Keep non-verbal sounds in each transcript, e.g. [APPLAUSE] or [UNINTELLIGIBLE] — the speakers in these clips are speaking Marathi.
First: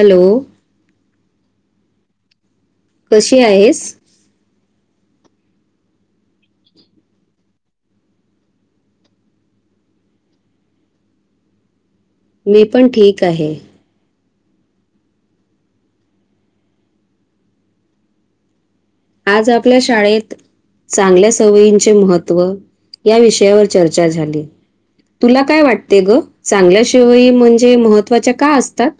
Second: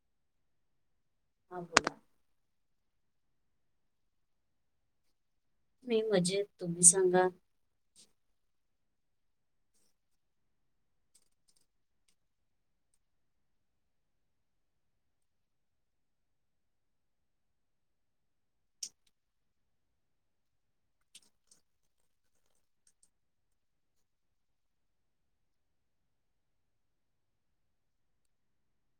हॅलो ह बोला कशी आहेस? मी मजेत तुम्ही सांगा. मी पण ठीक आहे. आज आपल्या शाळेत. चांगल्या सवयींचे महत्त्व या विषयावर चर्चा झाली. तुला काय वाटते ग? चांगल्याशिवाय म्हणजे महत्त्वाच्या का असतात?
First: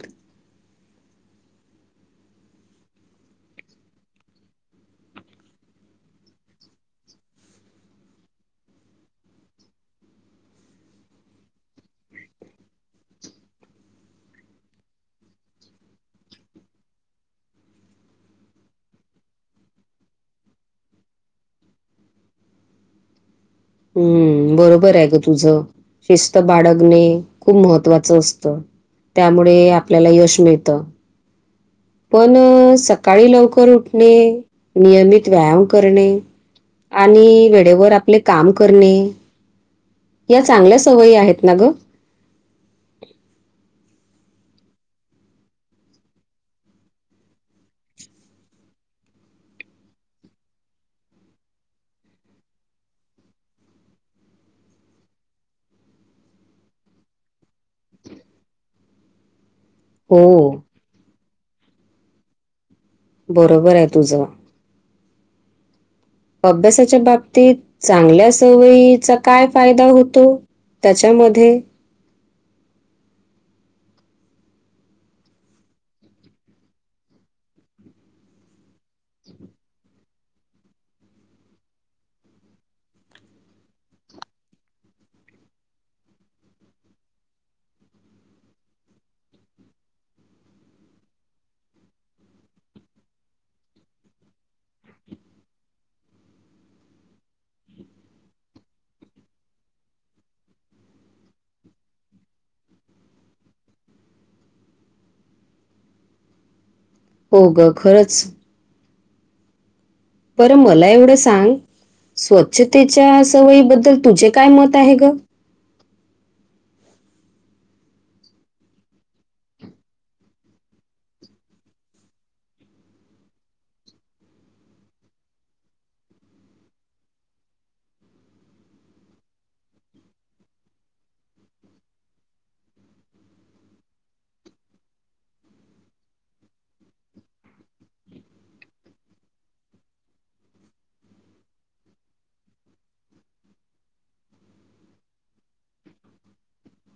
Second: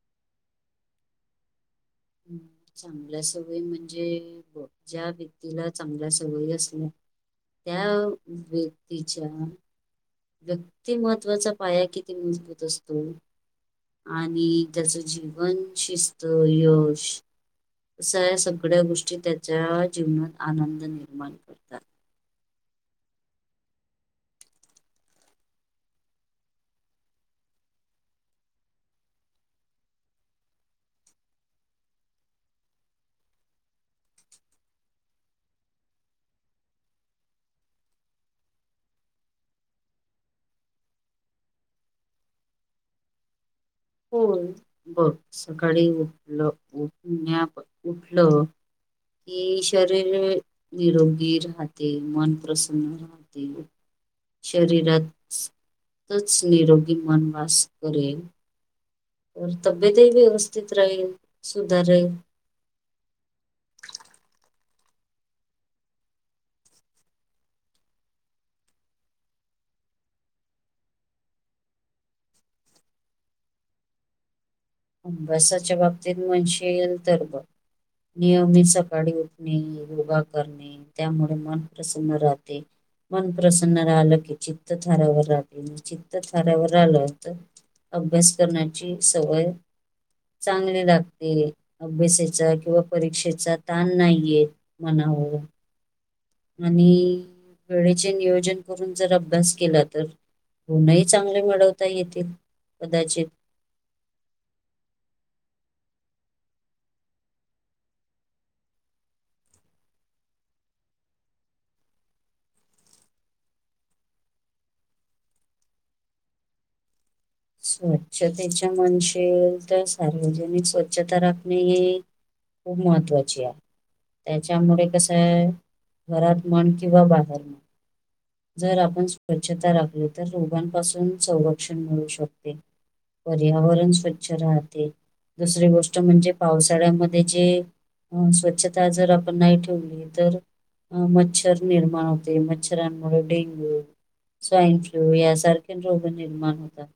चांगल्या सवय म्हणजे? ज्या व्यक्तीला चांगल्या सवयी असणे. त्या व्यक्तीच्या. व्यक्तिमहत्त्वाचा पाया किती मजबूत असतो. आणि त्याचं जीवन, शिस्त, यश. असा या सगळ्या गोष्टी त्याच्या जीवनात आनंद निर्माण करतात. हम्म बरोबर आहे ग तुझं शिस्त बाळगणे खूप महत्वाचं असतं. त्यामुळे आपल्याला यश मिळत. पण सकाळी लवकर उठणे नियमित व्यायाम करणे. आणि वेळेवर आपले काम करणे. या चांगल्या सवयी आहेत ना ग? हो, बर सकाळी उठलं उठण्या उठलं. हे शरीर निरोगी राहते मन प्रसन्न राहते. ते शरीरातच निरोगी मन वास करेल. तब्येतही हो व्यवस्थित राहील सुधारेल. बरोबर आहे तुझं. अभ्यासाच्या बाबतीत चांगल्या सवयीचा काय फायदा होतो? त्यांच्यामध्ये. अभ्यासाच्या बाबतीत म्हनश येईल तर बघ. नियमित सकाळी उठणे योगा करणे. त्यामुळे मन प्रसन्न राहते. मन प्रसन्न राहलं की चित्त थाऱ्यावर राहतय. म चित्त थाऱ्यावर राहल तर अभ्यास करण्याची सवय चांगली लागते, अभ्यासाचा किंवा परीक्षेचा ताण नाही येत. मनावर. आणि, वेळेचे नियोजन करून जर अभ्यास केला. तर गुनही चांगले मिळवता येतील कदाचित. हो ग खरंच. बर मला एवढं सांग. स्वच्छतेच्या सवयीबद्दल तुझे काय मत आहे ग? स्वच्छतेच्या म्हणशिल तर, सार्वजनिक स्वच्छता राखणे. हे खूप महत्वाचीया. त्याच्यामुळे कसंय, घरात म्हण किंवा बाहेर म्हण, जर आपण स्वच्छता राखली तर, रोगांपासून संरक्षण मिळू शकते. पर्यावरण स्वच्छ राहते. दुसरी गोष्ट म्हणजे पावसाळ्यामध्ये जे स्वच्छता जर आपण नाही ठेवली तर मग मच्छर निर्माण होते. मच्छरांन डेंग्यू, स्वाईन फ्लू. यासारखे रोग निर्माण होतात.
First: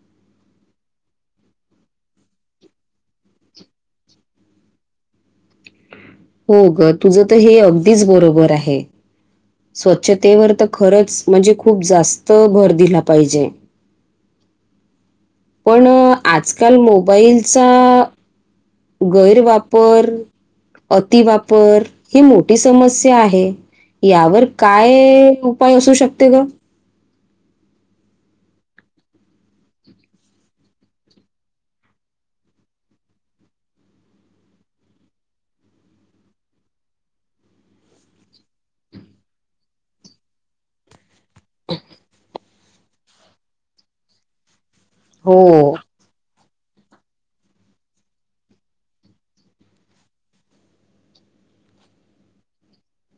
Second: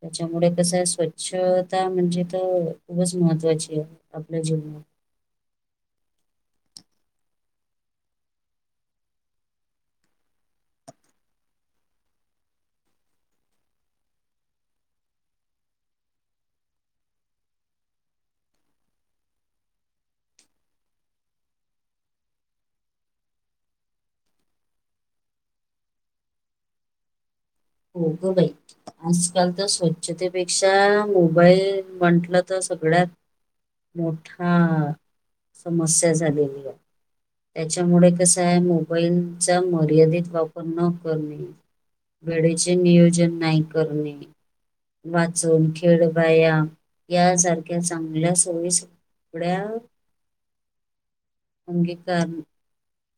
त्याच्यामुळे कसंय स्वच्छता म्हणजे ते खूपच महत्वाचीय. आपल्या जीवनात. हो ग तुझं त हे अगदीच बरोबर आहे. स्वच्छतेवर तर खरंच, म्हणजे खूप जास्त भर दिला पाहिजे. पण आजकाल मोबाईलचा गैरवापर, अतिवापर, ही मोठी समस्या आहे. यावर काय उपाय असू शकते गं? होय ग बाई. आजकाल त स्वच्छतेपेक्षा, मोबाईल म्हंटलं तर सगळ्यात मोठा समस्या झालेलीय. त्याच्यामुळे कसंय. मोबाईलचा मर्यादित वापर न करणे. वेळेचे नियोजन नाही करणे. हो वाचून, खेळ, व्यायाम यासारख्या चांगल्या सवयी सगळ्या अंगीकारणे.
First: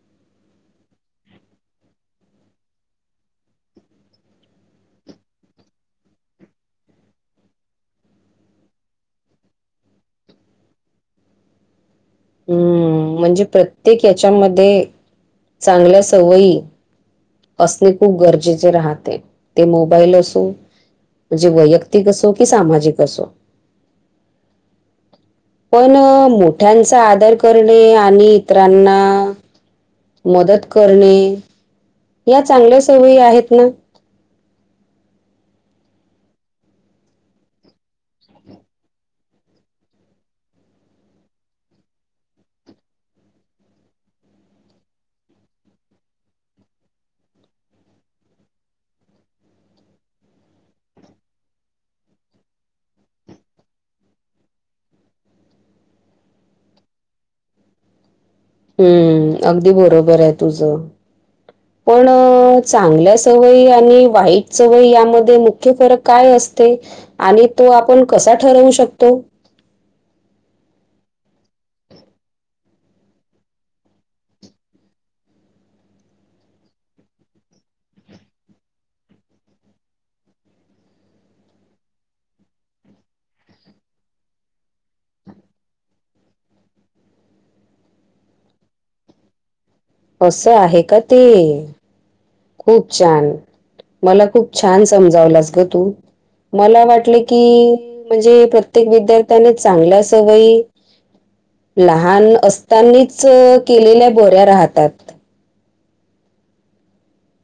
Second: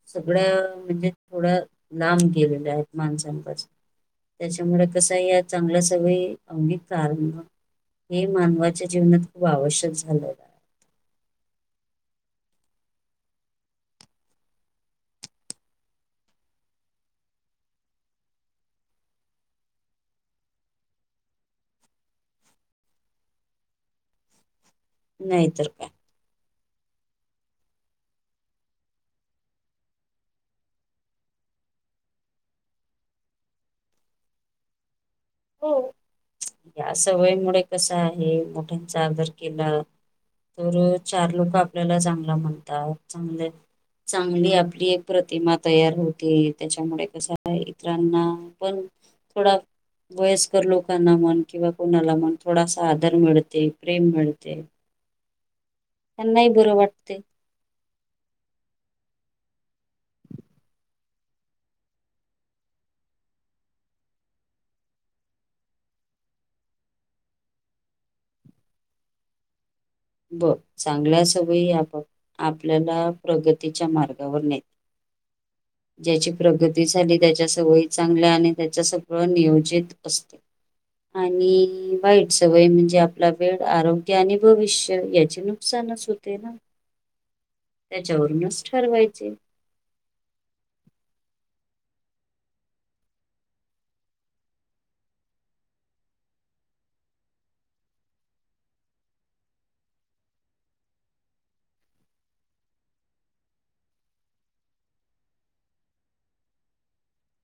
सगळ्या म्हणजे, थोड्या लांब गेलेल्या आहेत. माणसां पासून. त्याच्यामुळे कसंय? या चांगल्या सवयी अंगीकारण हे मानवाच्या जीवनात खूप आवश्यक झालेलं आहे. हम्म म्हणजे प्रत्येक याच्यामध्ये, चांगल्या सवयी असणे खूप गरजेचे राहते. ते मोबाईल असो म्हणजे वैयक्तिक असो की, सामाजिक असो. नाही. पण मोठ्यांचा आदर करणे. आणि इतरांना मदत करणे, या चांगल्या सवयी आहेत ना. हो, या सवयीमुळे कसं आहे, मोठ्यांचा आदर केला, तर चार लोक आपल्याला चांगल म्हणतात. चांगले चांगली आपली एक प्रतिमा तयार होते, त्याच्यामुळे कसं आहे इतरांना पण थोडा वयस्कर लोकांना म्हन किंवा कोणाला म्हन. थोडासा आदर मिळते, प्रेम मिळते. त्यांना ही बरं वाटतेय. हम्म, अगदी बरोबर आहे तुझं. पण चांगल्या सवयी आणि वाईट सवयी यामध्ये मुख्य फरक काय असते? आणि तो आपण कसा ठरवू शकतो? बघ. चांगल्या सवयी या बघ आपल्याला प्रगतीच्या मार्गावर न [INAUDIBLE] ज्याची प्रगती झाली, त्याच्या सवयी चांगल्या आणि त्याच्या सगळं नियोजित असते. आणि वाईट सवय म्हणजे आपला वेळ, आरोग्य आणि भविष्य याचे नुकसानच होते ना, त्याच्यावरूनच ठरवायचे. असं आहे का ते? खूप छान... मला खूप छान समजावलास ग तू. मला वाटलं की, म्हणजे प्रत्येक विद्यार्थ्याने चांगल्या सवयी लहान असतानीच केलेल्या बऱ्या राहतात.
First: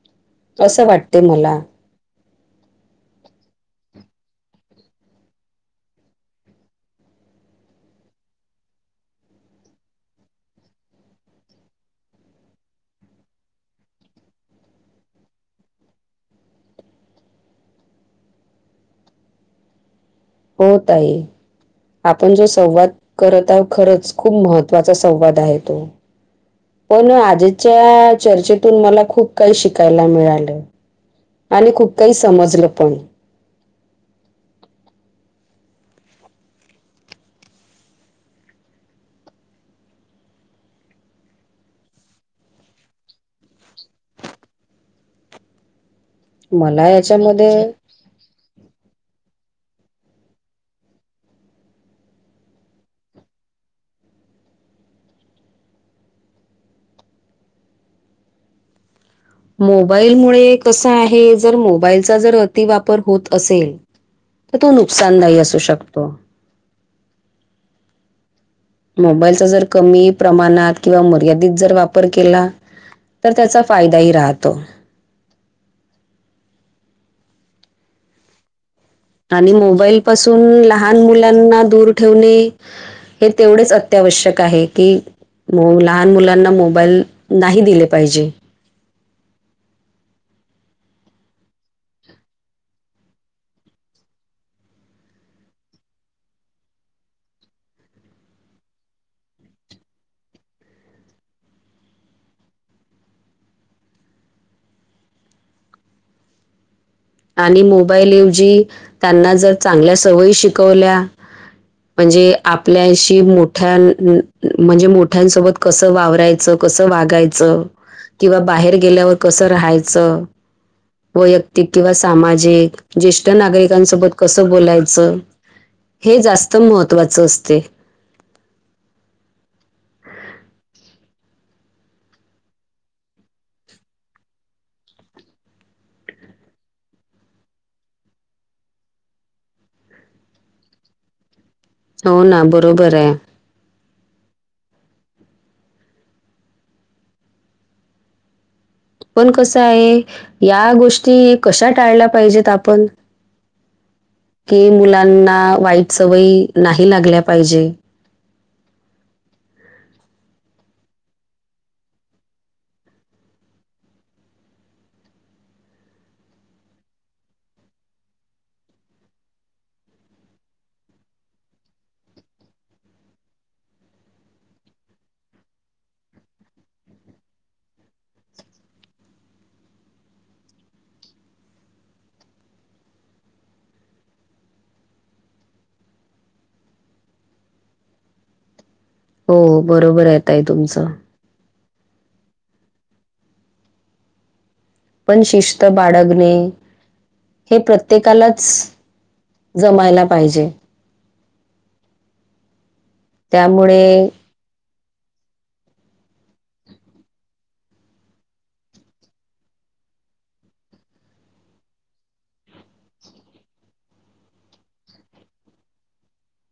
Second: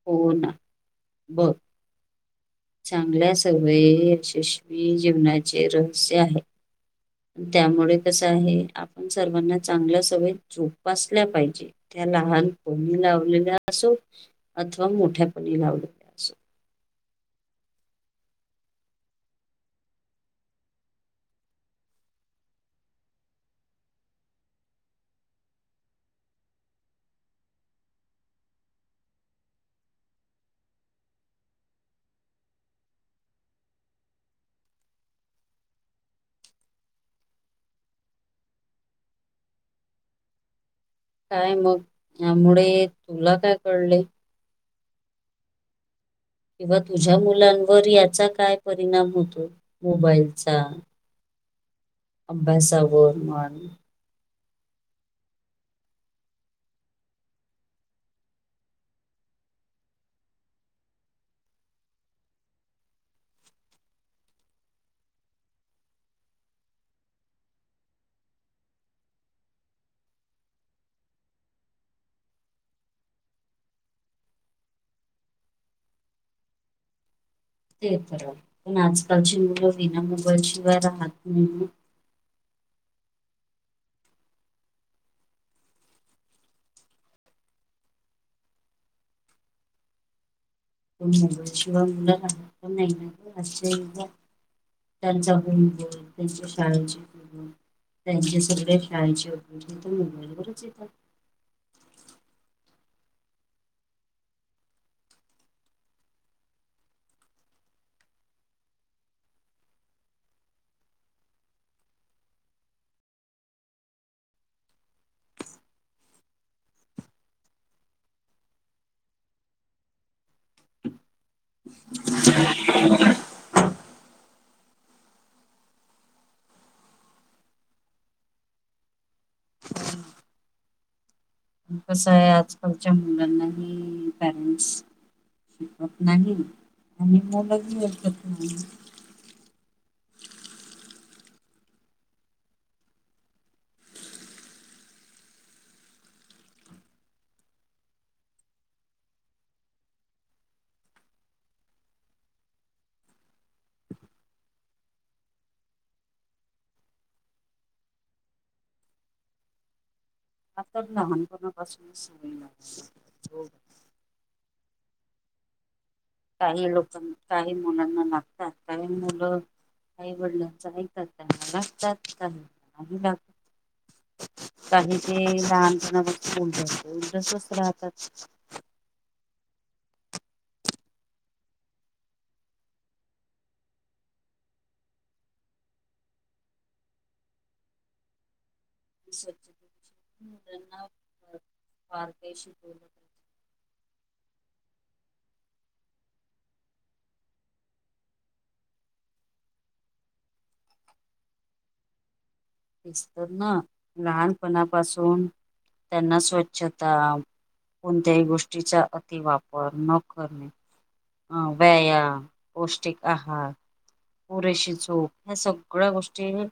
होना. असं वाटते ब मला. चांगल्या सवयी यशस्वी जीवनाचे रहस्य आहे. पण त्यामुळे कसं आहे. आपण सर्वांना चांगल्या सवयी जोपासल्या पाहिजेत. त्या लहानपणी लावलेल्या असो, अथवा मोठ्यापणी लावले हो ताई. आपण जो संवाद करत आहो खरंच खूप महत्त्वाचा संवाद आहे तो. पण आजीच्या चर्चेतून मला खूप काही शिकायला मिळालं. आणि खूप काही समजलं पण. काय मग. यामुळे तुला काय कळले? किंवा मला तुझ्या याच्यामध्ये मुलांवर याचा काय परिणाम होतो. मोबाईलचा? अभ्यासा वर म्हण. मोबाईल मुळे कस आहे, जर मोबाईलचा जर अतिवापर होत असेल तर तो नुकसानदायी असू शकतो. मोबाईलचा जर कमी प्रमाणात किंवा मर्यादित जर वापर केला तर त्याचा फायदाही राहतो. ते तर. आज आणि मोबाईल पासून लहान नाही मुलांना ना. दूर ठेवणे हे तेवढेच अत्यावश्यक आहे की म लहान मुलांना मोबाईल नाही दिले पाहिजे. [UNINTELLIGIBLE] त्यांचा ग त्यांच्या शाळांची त्यांचे सगळे खेळाचे उपयोग तर मोबाईल वरच येतात. आणि मोबाईलऐवजी त्यांना जर चांगल्या सवयी शिकवल्या म्हणजे आपल्याशी, मोठ्या, म्हणजे मोठ्यांसोबत कसं वावरायचं? कसं वागायचं? किंवा बाहेर गेल्यावर कसं राहायचं? वैय किंवा सामाजिक जे नागरिकांसोबत कसं बोलायचं? हे जास्त महत्त्वाचं असते. कसं आहे आजकालच्या मुलांनाही पॅरेंट्स शिकत नाही, आणि मुल ही ऐकत नाही हो ना बरोबर आहे. पण कसं आहे., या गोष्टी कशा टाळल्या पाहिजेत आपण? कि मुलांना वाईट सवयी नाही लागल्या पाहिजे? आता लहानपणा पासूनच सवय लावाला हवी काही लोकांना, काही मुलांना, लागतात काही मुलं आई वडिलांच ऐकात त्यांना लागतात का आत काही ते लहानपणापासून असते उलट तसंच राहतात. हो बरोबर ये ताई तुमचं. पारदर्शी बोलत पण शिस्त बाळगणे, हे प्रत्येकालाच जमायला पाहिजे. तेच तर ना, त्यामुळे लहानपणापासून त्यांना स्वच्छता कोणत्याही गोष्टीचा, अतिवापर न करणे हा व्यायाम, पौष्टिक आहार पुरेशी झोप, ह्या सगळ्या गोष्टी ही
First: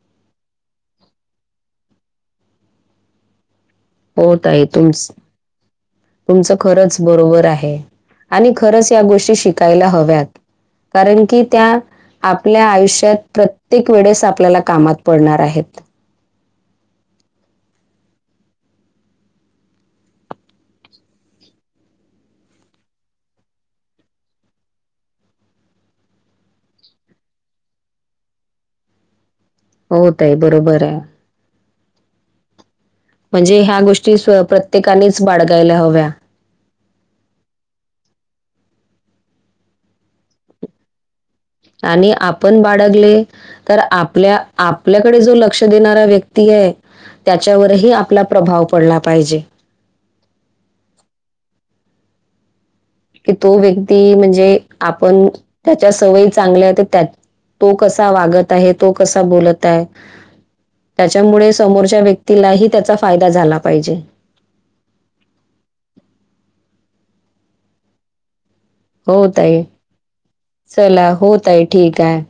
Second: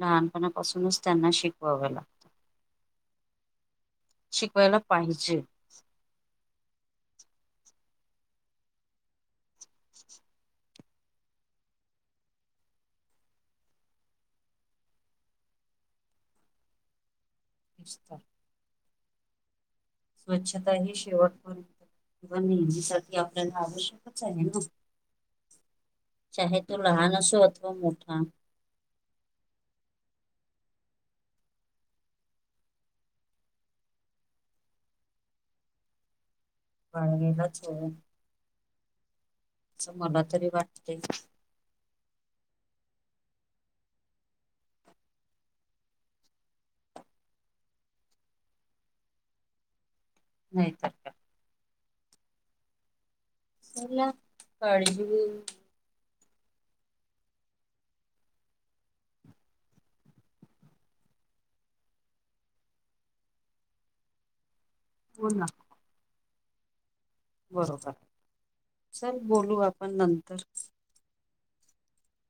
लहानपणापासूनच त्यांना शिकवावं लागत. हो ताई, शिकवायला तुम पाहिजे तुमचं खरंच बरोबर आहे, आणि खरंच या गोष्टी शिकायला हव्यात. कारण की त्या, आपल्या आयुष्यात प्रत्येक वेळेस आपल्याला कामात पडणार आहेत. नुस्ता स्वच्छता ही शेवटपर्य कवा नेहमीसाठी आपल्याला आवश्यकच आहे ना? चाहे तो लहान असो अथवा मोठा. हो ताई बरोबर आहे. म्हणजे ह्या गोष्टी प्रत्येकानेच बाळगायला हव्या. बाळगालाच हाव. अस मला तरी वाटते. आणि आपण बाळगले तर आपल्या, आपल्याकडे जो लक्ष देणारा व्यक्ती आहे त्याच्यावरही आपला प्रभाव पडला पाहिजे. नाही तर. कि तो चला व्यक्ती म्हणजे, काळजी आपण त्याच्या सवयी चांगल्या त्या, तो कसा वागत आहे, तो कसा बोलत आहे. त्याच्यामुळे समोरच्या व्यक्तीलाही त्याचा फायदा झाला पाहिजे. बोल ना. बरोबर, चल हो बोलू ताई. आपण नंतर. चला, हो ताई ठीक आहे.